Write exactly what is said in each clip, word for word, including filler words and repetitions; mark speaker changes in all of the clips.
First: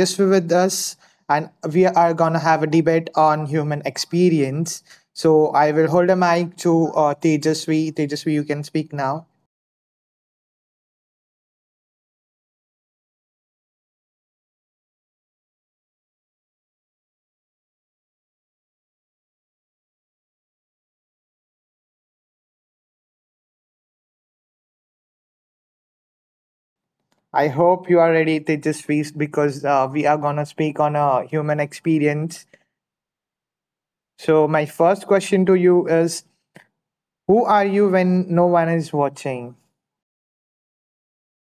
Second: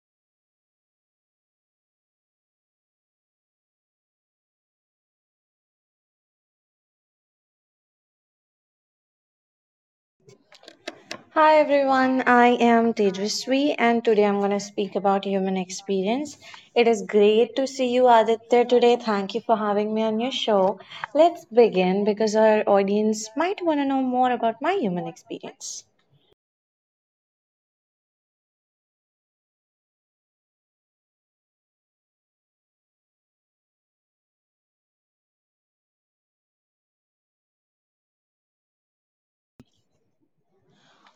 Speaker 1: Tejasvi with us, and we are gonna have a debate on human experience. So I will hold a mic to uh, Tejasvi. Tejasvi, you can speak now.
Speaker 2: Hi everyone, I am Tejasvi and today I'm going to speak about human experience. It is great to see you Aditya today. Thank you for having me on your show. Let's begin because our audience might want to know more about my human experience.
Speaker 1: I hope you are ready, Tejasvi, because uh, we are gonna speak on a human experience. So my first question to you is: Who are you when no one is watching?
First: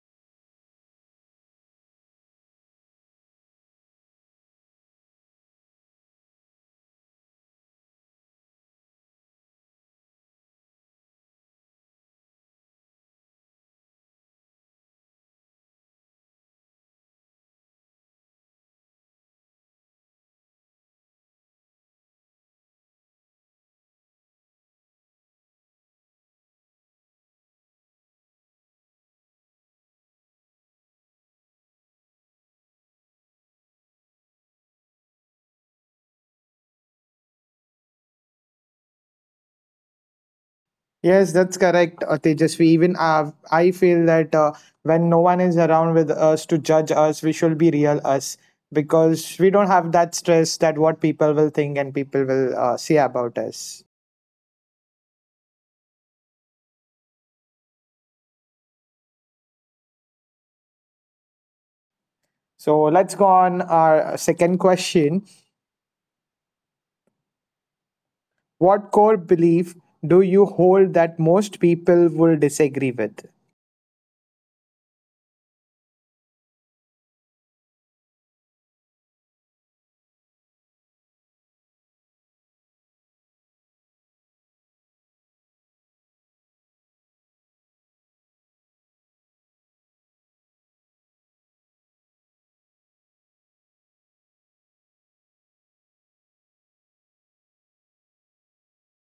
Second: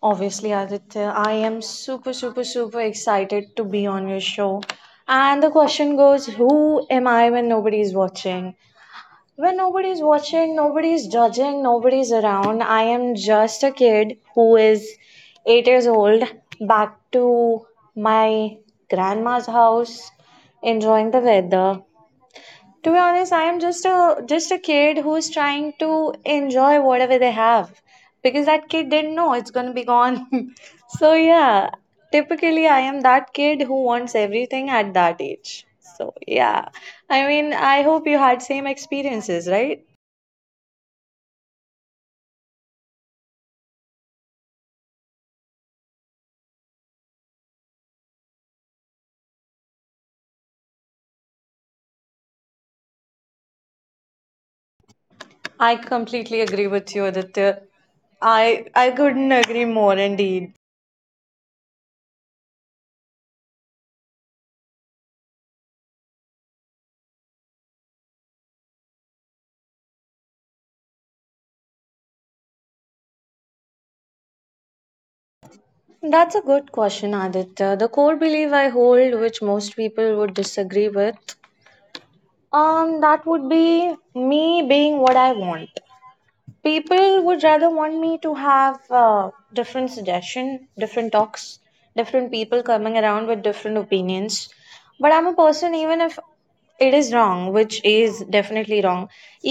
Speaker 2: Obviously Aditya, I am super super super excited to be on your show. And the question goes, who am I when nobody is watching? When nobody's watching, nobody's judging, nobody's around. I am just a kid who is eight years old, back to my grandma's house, enjoying the weather. To be honest, I am just a just a kid who is trying to enjoy whatever they have because that kid didn't know it's gonna be gone. So yeah, typically I am that kid who wants everything at that age. So yeah, I mean I hope you had same experiences, right?
Speaker 1: Yes, that's correct, uh, Tejasvi. Even uh, I feel that uh, when no one is around with us to judge us, we should be real us because we don't have that stress that what people will think and people will uh, say about us.
Speaker 2: I completely agree with you, Aditya. I I couldn't agree more indeed.
Speaker 1: So let's go on our second question. What core belief do you hold that most people will disagree with?
Speaker 2: That's a good question, Aditya. The core belief I hold, which most people would disagree with, um, that would be me being what I want. People would rather want me to have uh, different suggestion, different talks, different people coming around with different opinions, but I'm a person. Even if it is wrong, which is definitely wrong,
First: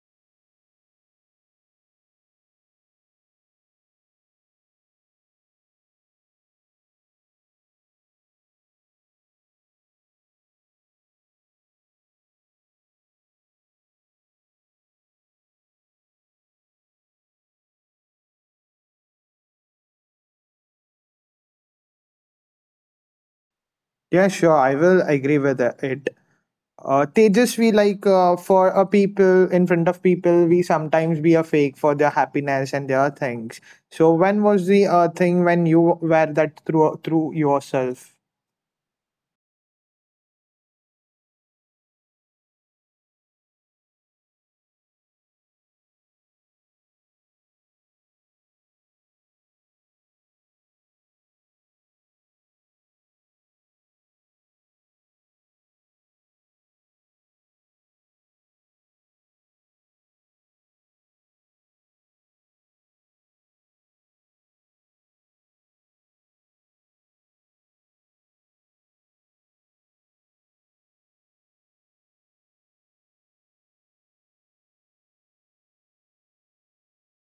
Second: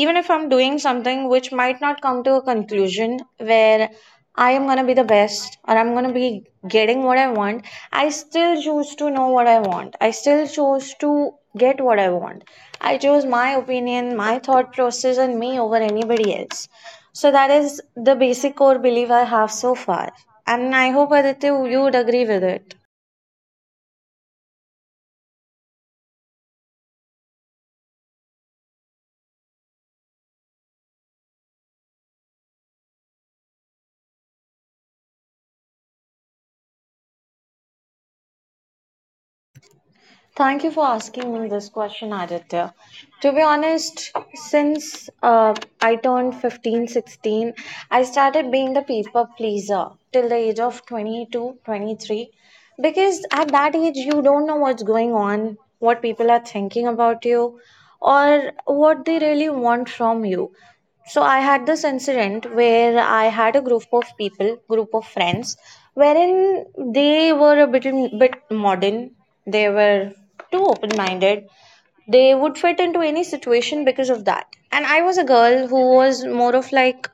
Speaker 2: even if I'm doing something which might not come to a conclusion where I am going to be the best or I'm going to be getting what I want, I still choose to know what I want. I still choose to get what I want. I chose my opinion, my thought process and me over anybody else. So that is the basic core belief I have so far. And I hope Aditya you would agree with it.
Speaker 1: Yeah, sure, I will agree with uh, it. uh, Tejasvi, like uh, for a people in front of people, we sometimes be a fake for their happiness and their things. So when was the uh, thing when you were that through through yourself?
Speaker 2: Thank you for asking me this question, Aditya. To be honest, since uh, I turned fifteen, sixteen, I started being the people pleaser till the age of twenty-two, twenty-three. Because at that age, you don't know what's going on, what people are thinking about you, or what they really want from you. So I had this incident where I had a group of people, group of friends, wherein they were a bit bit modern. They were too open minded. They would fit into any situation because of that. And I was a girl who was more of like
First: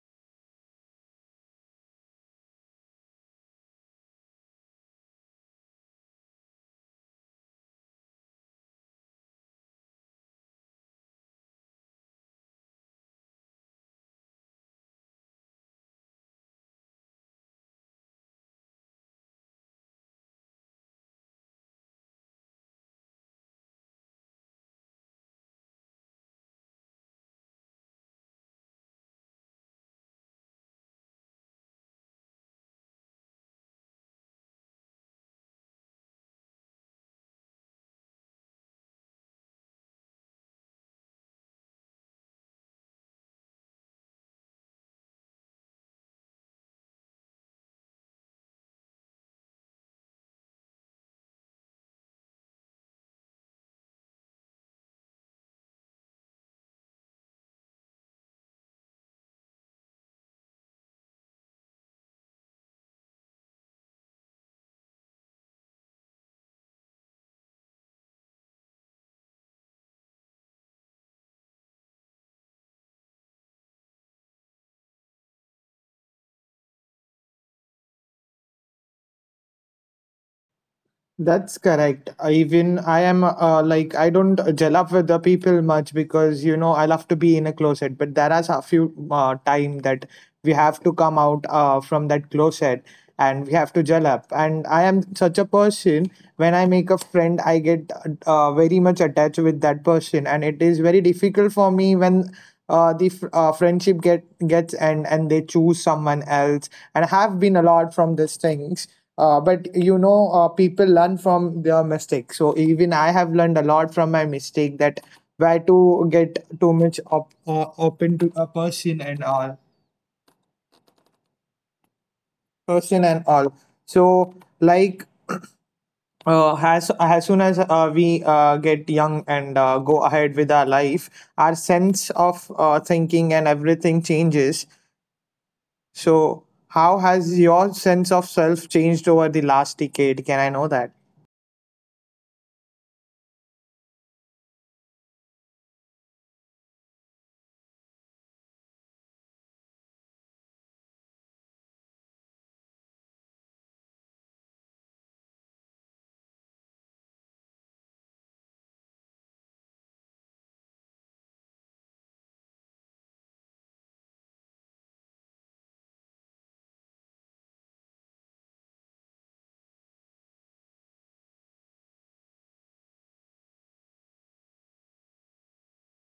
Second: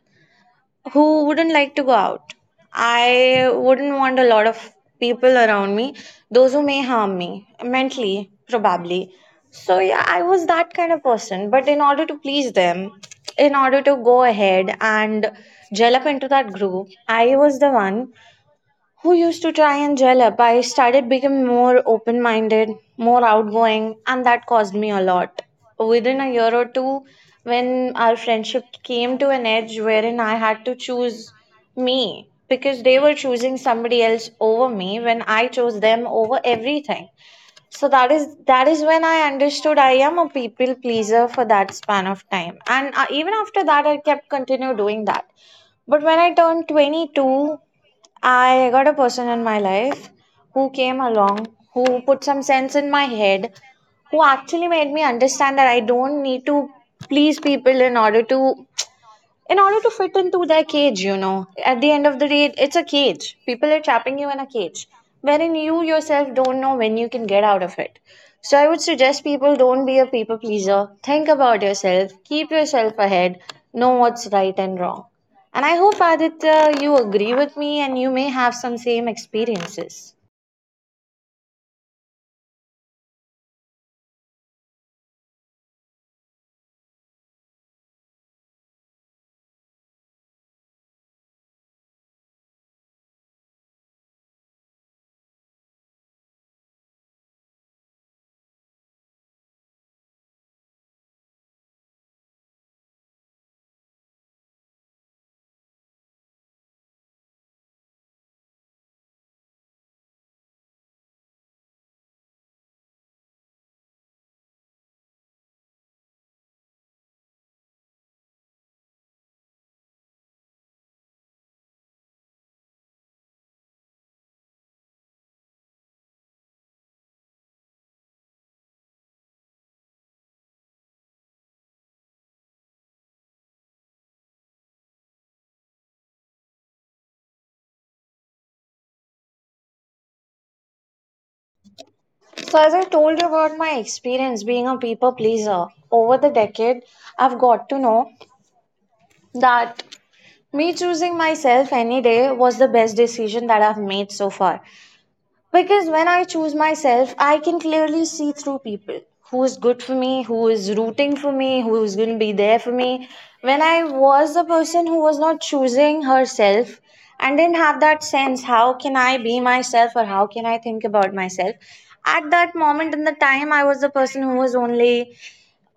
Speaker 2: who wouldn't like to go out. I wouldn't want a lot of people around me, those who may harm me mentally, probably. So, yeah, I was that kind of person. But in order to please them, in order to go ahead and gel up into that group, I was the one who used to try and gel up. I started becoming more open minded, more outgoing, and that caused me a lot. Within a year or two, when our friendship came to an edge wherein I had to choose me because they were choosing somebody else over me when I chose them over everything. So that is that is when I understood I am a people pleaser for that span of time. And uh, even after that, I kept continue doing that. But when I turned twenty-two, I got a person in my life who came along, who put some sense in my head, who actually made me understand that I don't need to please people in order to in order to fit into their cage, you know. At the end of the day, it's a cage. People are trapping you in a cage, wherein you yourself don't know when you can get out of it. So I would suggest people don't be a people pleaser. Think about yourself, keep yourself ahead, know what's right and wrong. And I hope Aditya, you agree with me and you may have some same experiences.
Speaker 1: That's correct. I Even I am uh, like I don't gel up with the people much because you know I love to be in a closet. But there is a few uh, time that we have to come out uh, from that closet and we have to gel up. And I am such a person. When I make a friend, I get uh, very much attached with that person, and it is very difficult for me when uh, the fr- uh, friendship get gets end and they choose someone else. And I have been a lot from these things uh, but you know, uh, people learn from their mistakes. So even I have learned a lot from my mistake that where to get too much op- uh, open to a person and all person and all. So like uh, as as soon as uh, we uh, get young and uh, go ahead with our life, our sense of uh, thinking and everything changes. So how has your sense of self changed over the last decade? Can I know that?
Speaker 2: So, as I told you about my experience being a people pleaser over the decade, I've got to know that me choosing myself any day was the best decision that I've made so far. Because when I choose myself, I can clearly see through people who is good for me, who is rooting for me, who is going to be there for me. When I was the person who was not choosing herself and didn't have that sense, how can I be myself or how can I think about myself? At that moment in the time, I was the person who was only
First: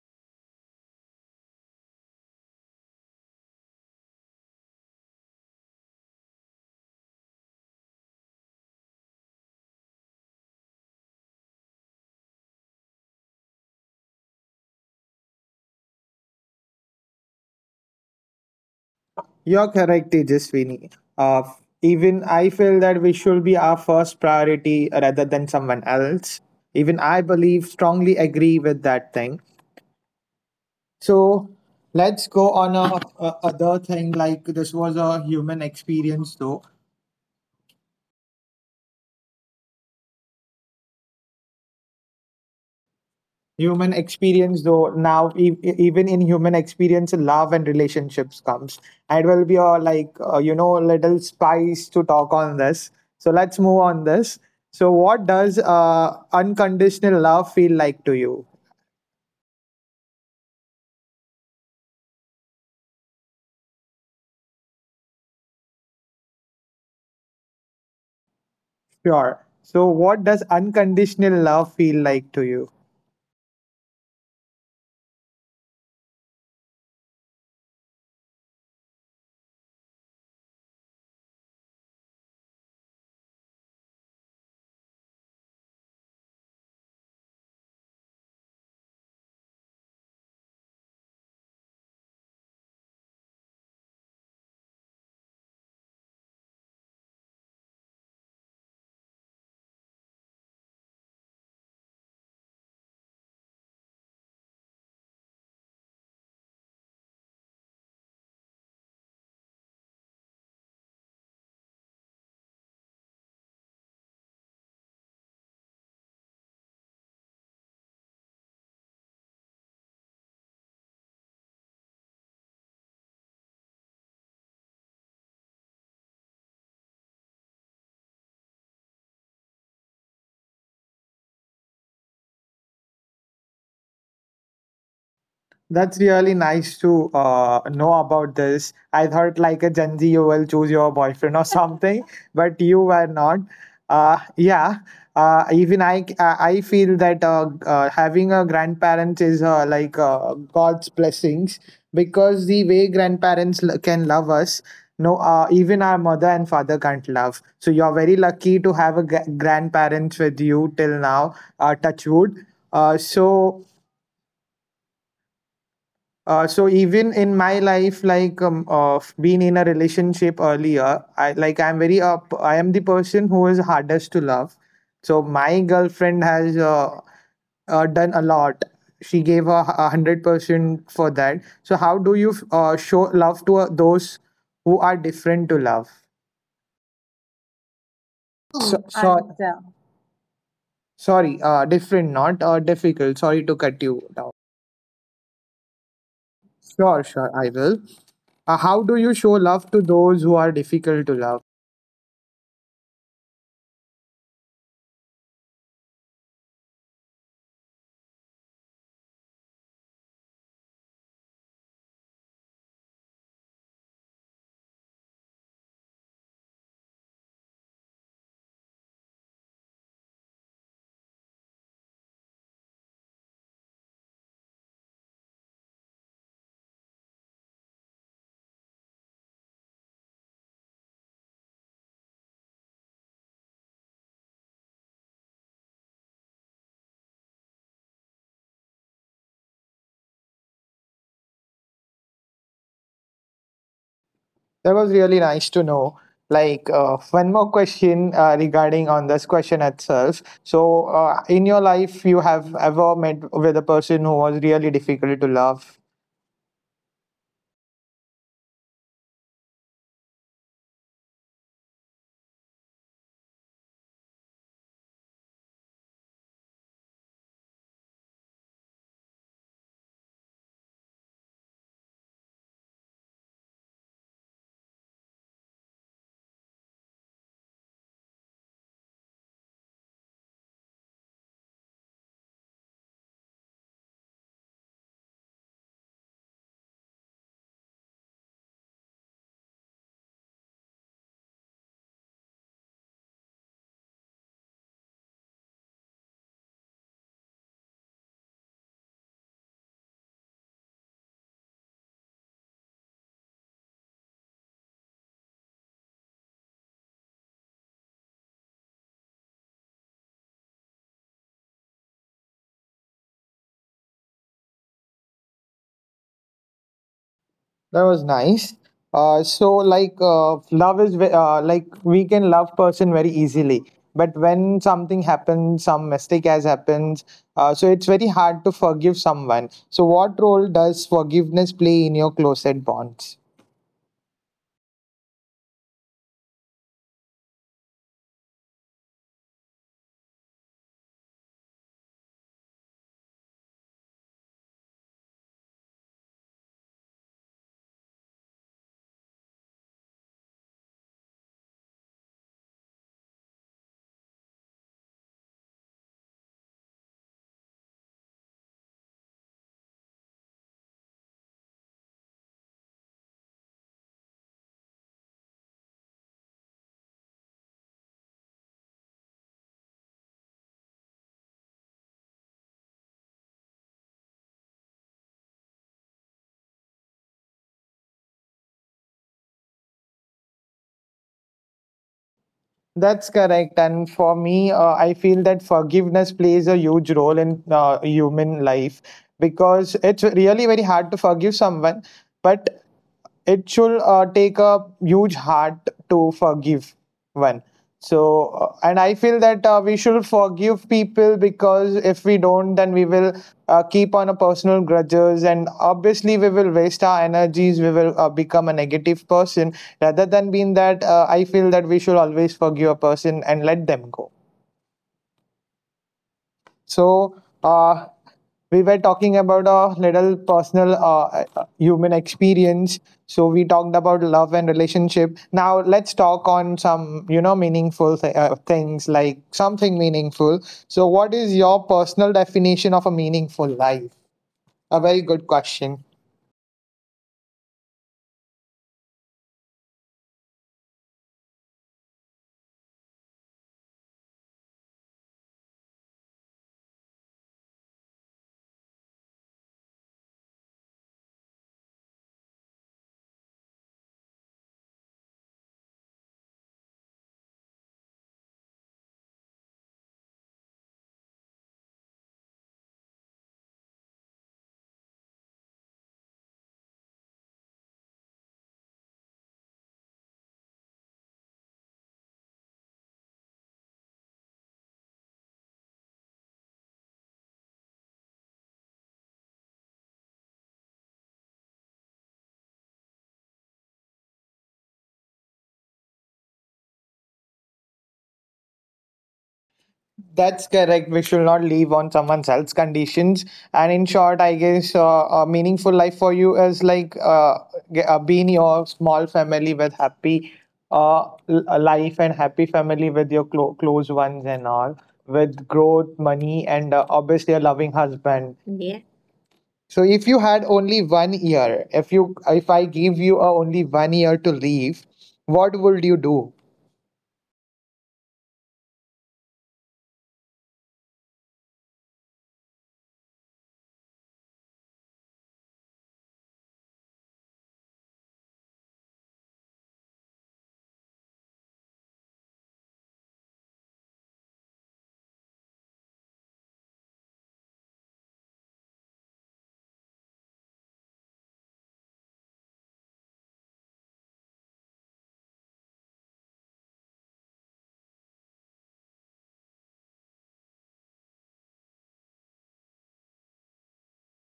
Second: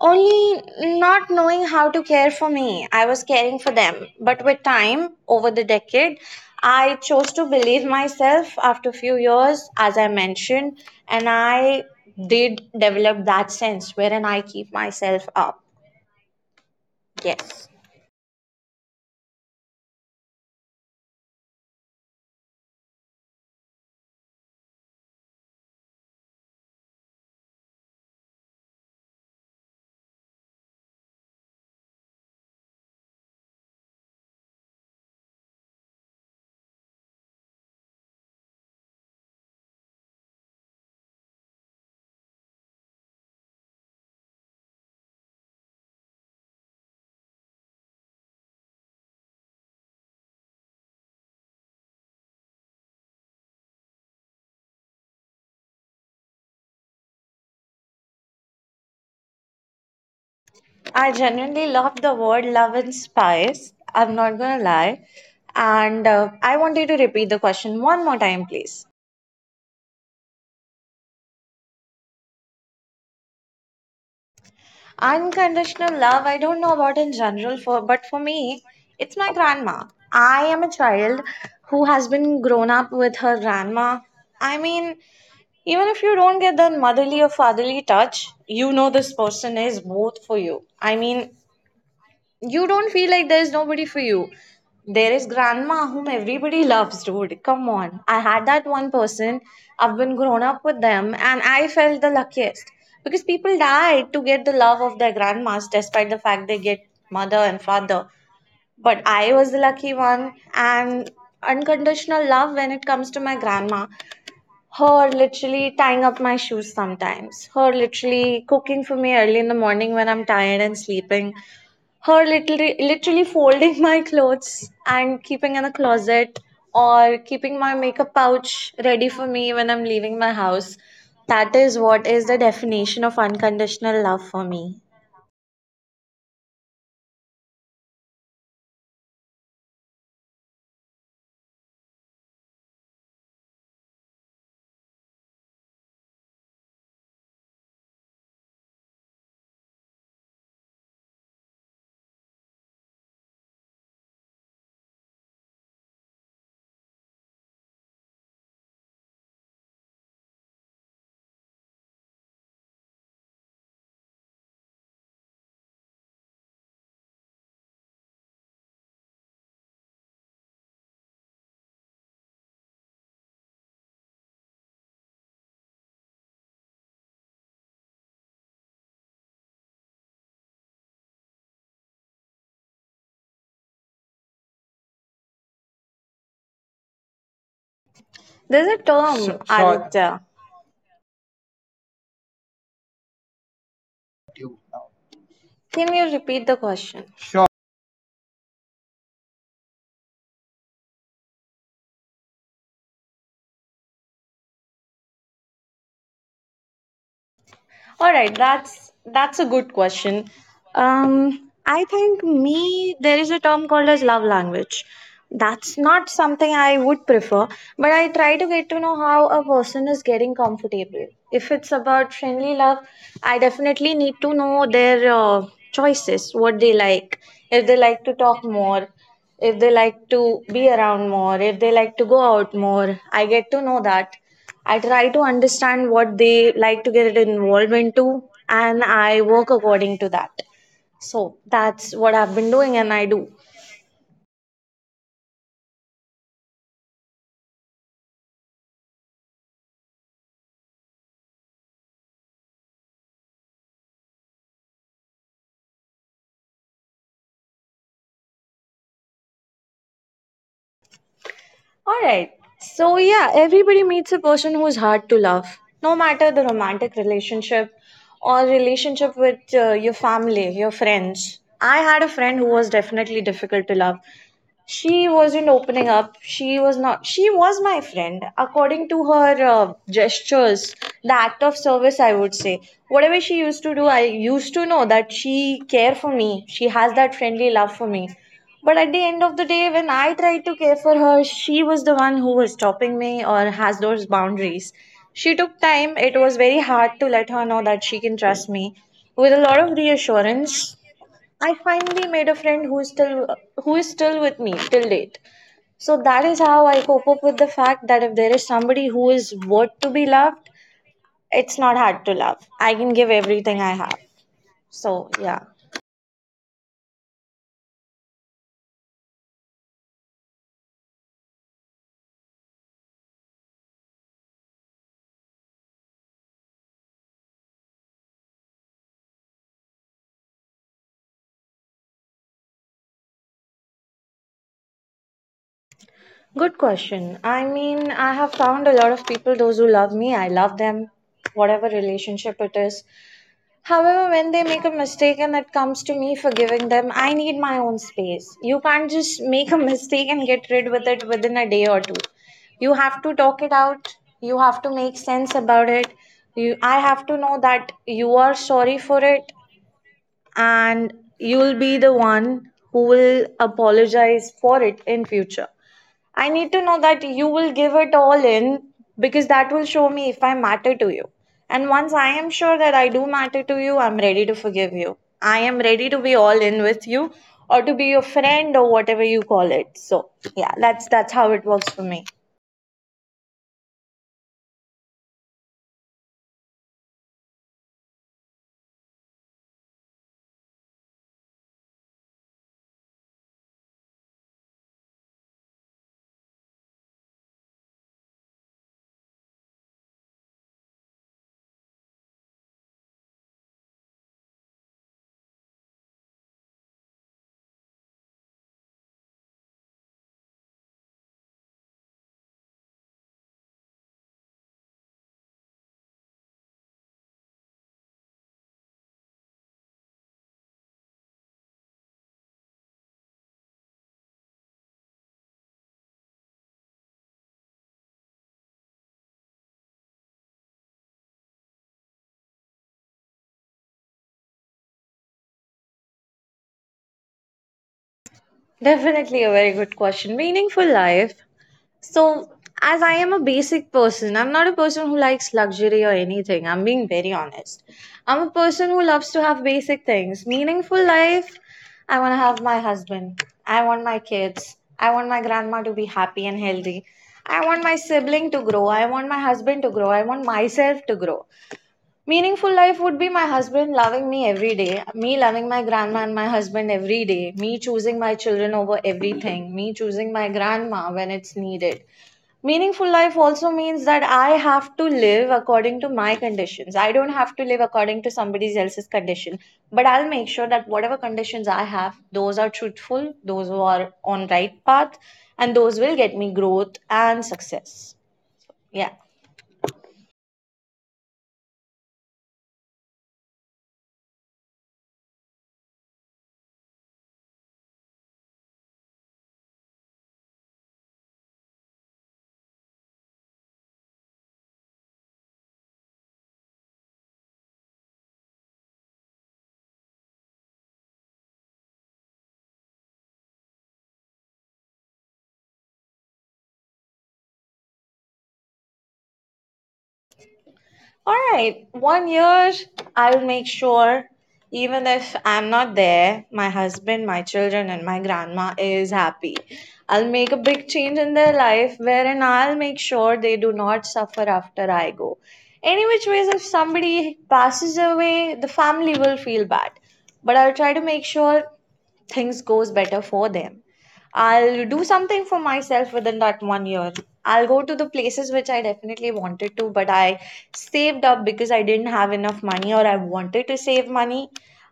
Speaker 2: only not knowing how to care for me. I was caring for them. But with time, over the decade, I chose to believe myself after a few years, as I mentioned, and I did develop that sense wherein I keep myself up. Yes.
Speaker 1: You're correct, Tejaswini. Uh, even I feel that we should be our first priority rather than someone else. Even I believe, strongly agree with that thing. So let's go on a, a other thing. Like this was a human experience, though. Human experience though, now e- e- even in human experience love and relationships comes, and it will be a like, uh, you know, little spice to talk on this. So let's move on this. So what does uh, unconditional love feel like to you?
Speaker 2: I genuinely love the word love and spice. I'm not gonna lie. And uh, I want you to repeat the question one more time, please.
Speaker 1: Sure, so what does unconditional love feel like to you?
Speaker 2: Unconditional love, I don't know about in general, for but for me, it's my grandma. I am a child who has been grown up with her grandma. I mean, even if you don't get that motherly or fatherly touch, you know this person is both for you. I mean, you don't feel like there is nobody for you. There is grandma whom everybody loves, dude. Come on. I had that one person. I've been grown up with them and I felt the luckiest because people died to get the love of their grandmas despite the fact they get mother and father. But I was the lucky one and unconditional love when it comes to my grandma. Her literally tying up my shoes sometimes. Her literally cooking for me early in the morning when I'm tired and sleeping, her literally literally folding my clothes and keeping in a closet, or keeping my makeup pouch ready for me when I'm leaving my house. That is what is the definition of unconditional love for me.
Speaker 1: That's really nice to uh, know about this. I thought like a Gen Z, you will choose your boyfriend or something, but you were not. Uh, yeah, uh, even I, I I feel that uh, uh, having a grandparent is uh, like uh, God's blessings, because the way grandparents l- can love us, no, uh, even our mother and father can't love. So you're very lucky to have a g- grandparents with you till now. Uh, touch wood. Uh, so uh, so even in my life, like um, uh, being in a relationship earlier, I like I'm very up. I am the person who is hardest to love. So my girlfriend has uh, uh, done a lot. She gave a a hundred percent for that. So how do you uh, show love to uh, those who are different to love?
Speaker 2: There's a sure,
Speaker 1: So,
Speaker 2: term,
Speaker 1: Hmm,
Speaker 2: sure,
Speaker 1: so
Speaker 2: Aditya.
Speaker 1: sorry, uh, different, not uh, difficult. Sorry to cut you down.
Speaker 2: Can you repeat the question?
Speaker 1: Sure, sure, I will. Uh, how do you show love to those who are difficult to love?
Speaker 2: All right, that's that's a good question. Um, I think me there is a term called as love language. That's not something I would prefer, but I try to get to know how a person is getting comfortable. If it's about friendly love, I definitely need to know their uh, choices, what they like, if they like to talk more, if they like to be around more, if they like to go out more. I get to know that. I try to understand what they like to get involved into, and I work according to that. So that's what I've been doing, and I do.
Speaker 1: That was really nice to know. Like uh, one more question uh, regarding on this question itself. So, uh, in your life, you have ever met with a person who was really difficult to love?
Speaker 2: All right. So, yeah, everybody meets a person who's hard to love, no matter the romantic relationship or relationship with uh, your family, your friends. I had a friend who was definitely difficult to love. She wasn't opening up. She was not, she was my friend according to her uh, gestures, the act of service I would say. Whatever she used to do, I used to know that she care for me, she has that friendly love for me. But at the end of the day, when I tried to care for her, she was the one who was stopping me or has those boundaries. She took time. It was very hard to let her know that she can trust me. With a lot of reassurance, I finally made a friend who is still, who is still with me till date. So that is how I cope up with the fact that if there is somebody who is worth to be loved, it's not hard to love. I can give everything I have. So yeah.
Speaker 1: That was nice. Uh, so, like uh, love is ve- uh, like we can love person very easily, but when something happens, some mistake has happened, uh, so it's very hard to forgive someone. So, what role does forgiveness play in your closet bonds?
Speaker 2: Good question. I mean, I have found a lot of people, those who love me, I love them, whatever relationship it is. However, when they make a mistake and it comes to me forgiving them, I need my own space. You can't just make a mistake and get rid with it within a day or two. You have to talk it out. You have to make sense about it. You, I have to know that you are sorry for it and you'll be the one who will apologize for it in future. I need to know that you will give it all in because that will show me if I matter to you. And once I am sure that I do matter to you, I'm ready to forgive you. I am ready to be all in with you or to be your friend or whatever you call it. So, yeah, that's that's how it works for me.
Speaker 1: That's correct. And for me, uh, I feel that forgiveness plays a huge role in uh, human life, because it's really very hard to forgive someone. But it should uh, take a huge heart to forgive one. So uh, and I feel that uh, we should forgive people, because if we don't, then we will uh, keep on a personal grudges, and obviously we will waste our energies, we will uh, become a negative person rather than being that. uh, I feel that we should always forgive a person and let them go. So, uh, we were talking about a little personal uh, uh, human experience. So, we talked about love and relationship. Now, let's talk on some, you know, meaningful th- uh, things, like something meaningful. So, what is your personal definition of a meaningful life? A very good question.
Speaker 2: Definitely a very good question. Meaningful life. So, as I am a basic person, I'm not a person who likes luxury or anything. I'm being very honest. I'm a person who loves to have basic things. Meaningful life, I want to have my husband. I want my kids. I want my grandma to be happy and healthy. I want my sibling to grow. I want my husband to grow. I want myself to grow. Meaningful life would be my husband loving me every day, me loving my grandma and my husband every day, me choosing my children over everything, me choosing my grandma when it's needed. Meaningful life also means that I have to live according to my conditions. I don't have to live according to somebody else's condition. But I'll make sure that whatever conditions I have, those are truthful, those who are on right path, and those will get me growth and success. Yeah.
Speaker 1: That's correct. We should not live on someone else's conditions. And in short, I guess uh, a meaningful life for you is like uh, ge- uh, being your small family with happy uh, l- uh, life and happy family with your clo- close ones and all, with growth, money, and uh, obviously a loving husband. So if you had only one year, if you if I give you uh, only one year to live, what would you do?
Speaker 2: All right, one year, I'll make sure, even if I'm not there, my husband, my children, and my grandma is happy. I'll make a big change in their life, wherein I'll make sure they do not suffer after I go. Any which ways, if somebody passes away, the family will feel bad. But I'll try to make sure things goes better for them. I'll do something for myself within that one year. I'll go to the places which I definitely wanted to, but I saved up because I didn't have enough money or I wanted to save money.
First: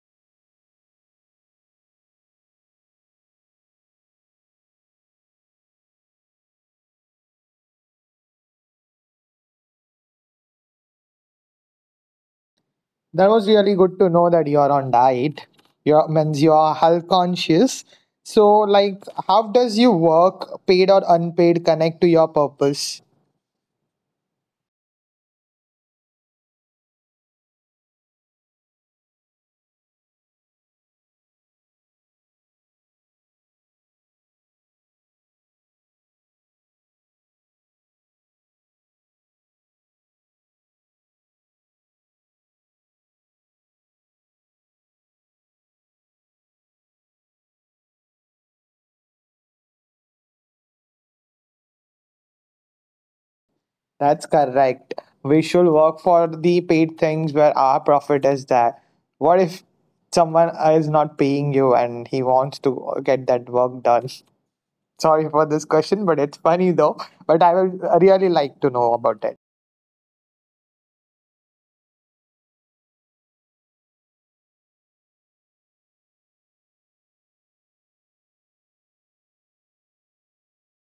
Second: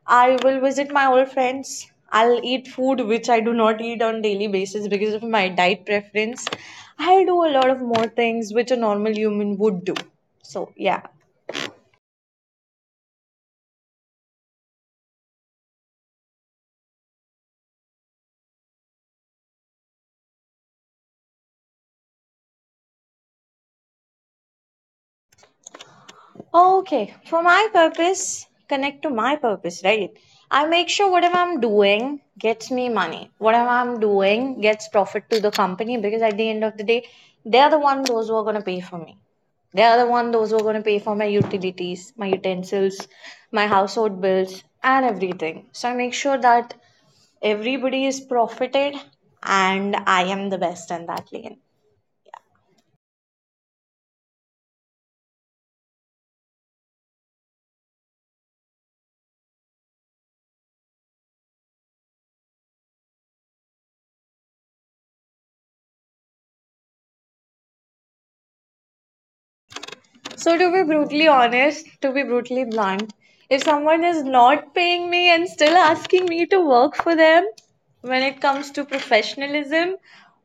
Speaker 2: I will visit my old friends. I'll eat food which I do not eat on daily basis because of my diet preference. I'll do a lot of more things which a normal human would do. So yeah.
Speaker 1: That was really good to know that you're on diet. You're means you're health conscious. So, like, how does your work, paid or unpaid, connect to your purpose?
Speaker 2: Okay, for my purpose, connect to my purpose, right? I make sure whatever I'm doing gets me money. Whatever I'm doing gets profit to the company because at the end of the day, they're the one those who are going to pay for me. They're the one those who are going to pay for my utilities, my utensils, my household bills, and everything. So I make sure that everybody is profited and I am the best in that lane.
Speaker 1: That's correct. We should work for the paid things where our profit is there. What if someone is not paying you and he wants to get that work done? Sorry for this question, but it's funny though. But I will really like to know about it.
Speaker 2: So, to be brutally honest, to be brutally blunt, if someone is not paying me and still asking me to work for them when it comes to professionalism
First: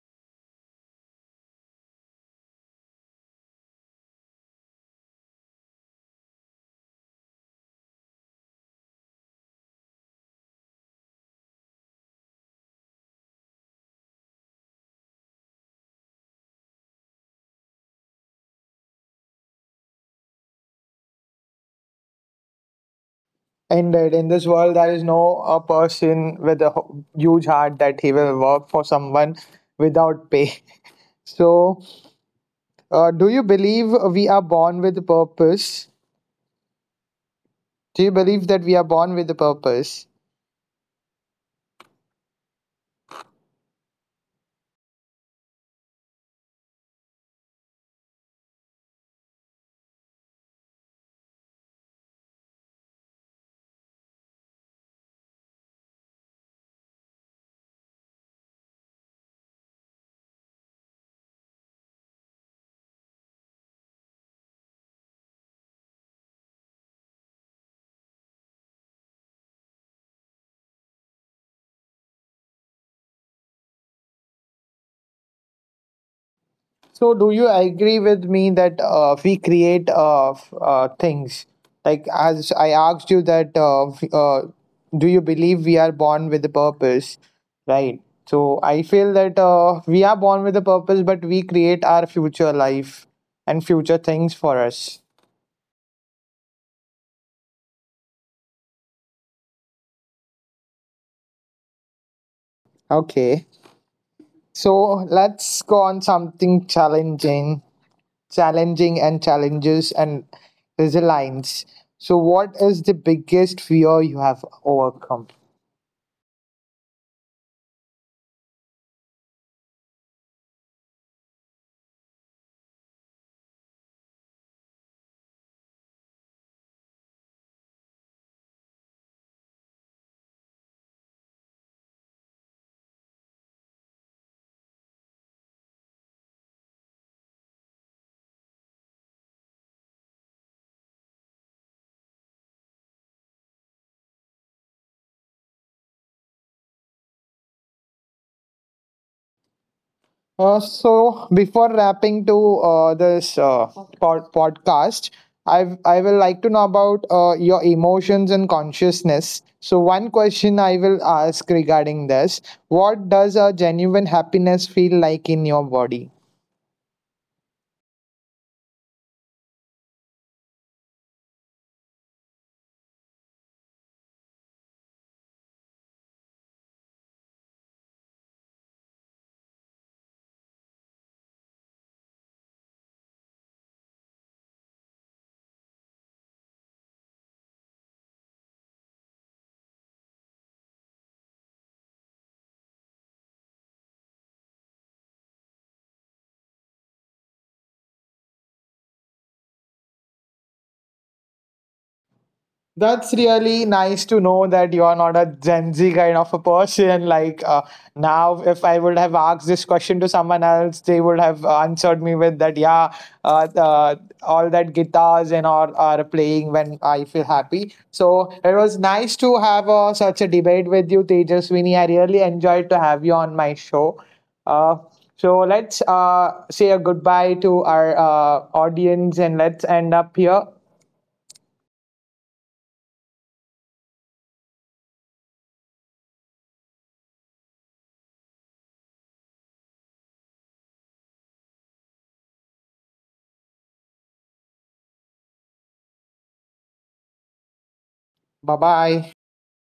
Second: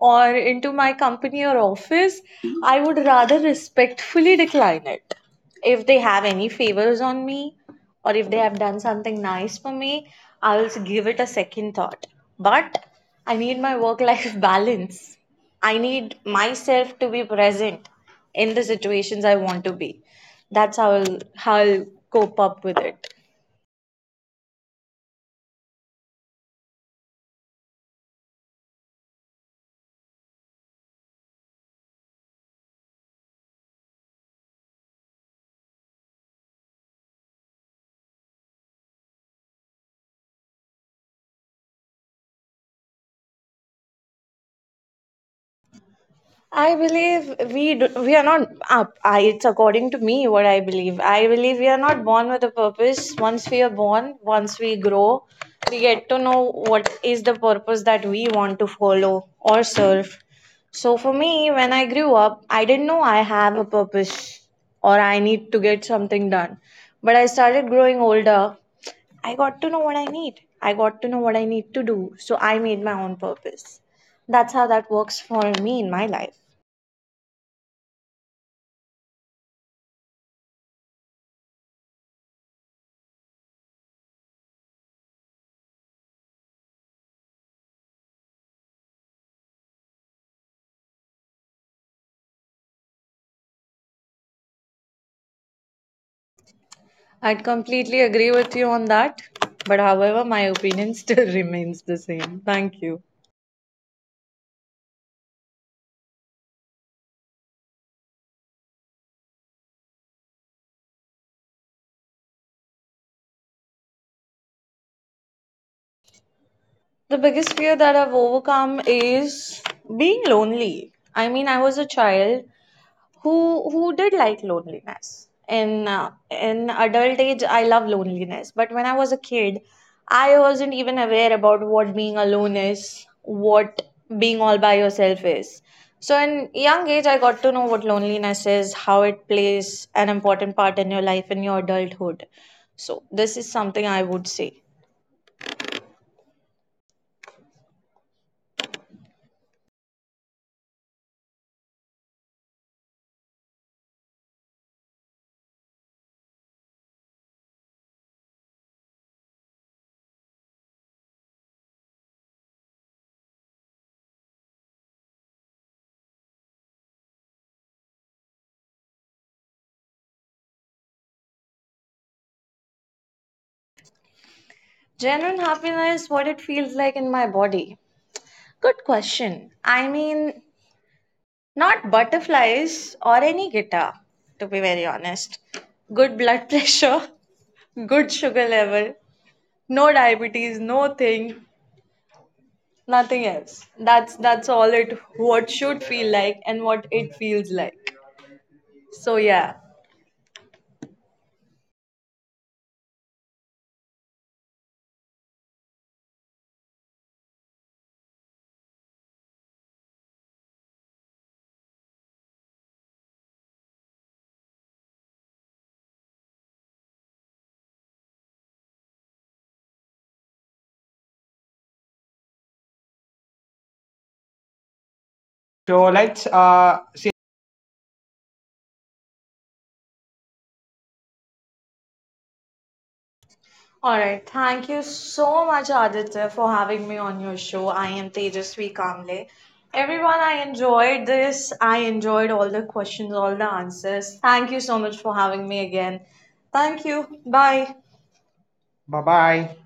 Speaker 2: or into my company or office, I would rather respectfully decline it. If they have any favors on me or if they have done something nice for me, I'll give it a second thought. But I need my work life balance. I need myself to be present in the situations I want to be. That's how I'll, how I'll cope up with it.
Speaker 1: Indeed, in this world, there is no a person with a ho- huge heart that he will work for someone without pay. So, uh, do you believe we are born with purpose? Do you believe that we are born with a purpose?
Speaker 2: I believe we do, we are not up. I, It's according to me what I believe. I believe we are not born with a purpose. Once we are born, once we grow, we get to know what is the purpose that we want to follow or serve. So for me, when I grew up, I didn't know I have a purpose or I need to get something done. But I started growing older. I got to know what I need. I got to know what I need to do. So I made my own purpose. That's how that works for me in my life.
Speaker 1: So, do you agree with me that uh, we create uh, f- uh, things? Like, as I asked you that, uh, f- uh, do you believe we are born with a purpose? Right. So, I feel that uh, we are born with a purpose, but we create our future life and future things for us.
Speaker 2: I'd completely agree with you on that. But however, my opinion still remains the same. Thank you.
Speaker 1: Okay. So, let's go on something challenging, challenging and challenges and resilience. So, what is the biggest fear you have overcome?
Speaker 2: The biggest fear that I've overcome is being lonely. I mean, I was a child who who did like loneliness in uh, in adult age. I love loneliness, but when I was a kid, I wasn't even aware about what being alone is, what being all by yourself is. So in young age, I got to know what loneliness is, how it plays an important part in your life, in your adulthood. So this is something I would say.
Speaker 1: Uh, so before wrapping to uh, this uh, pod- podcast, I I will like to know about uh, your emotions and consciousness. So one question I will ask regarding this: What does a genuine happiness feel like in your body?
Speaker 2: Genuine happiness, what it feels like in my body. Good question. I mean, not butterflies or any guitar, to be very honest. Good blood pressure, good sugar level, no diabetes, no thing, nothing else. That's that's all it what should feel like and what it feels like. So yeah.
Speaker 1: That's really nice to know that you are not a Gen Z kind of a person. Like uh, now, if I would have asked this question to someone else, they would have answered me with that, yeah, uh, uh, all that guitars and all are playing when I feel happy. So it was nice to have uh, such a debate with you, Tejaswini. I really enjoyed to have you on my show. Uh, so
Speaker 2: So
Speaker 1: let's
Speaker 2: let's
Speaker 1: uh,
Speaker 2: uh,
Speaker 1: say a goodbye to our uh, audience and let's end up here.
Speaker 2: all right. Thank you so much, Aditya, for having me on your show. I am Tejasvi Kamle. Everyone, I enjoyed this. I enjoyed all the questions, all the answers. Thank you so much for having me again. Thank you. Bye.
Speaker 1: Bye bye.
Speaker 2: Bye bye.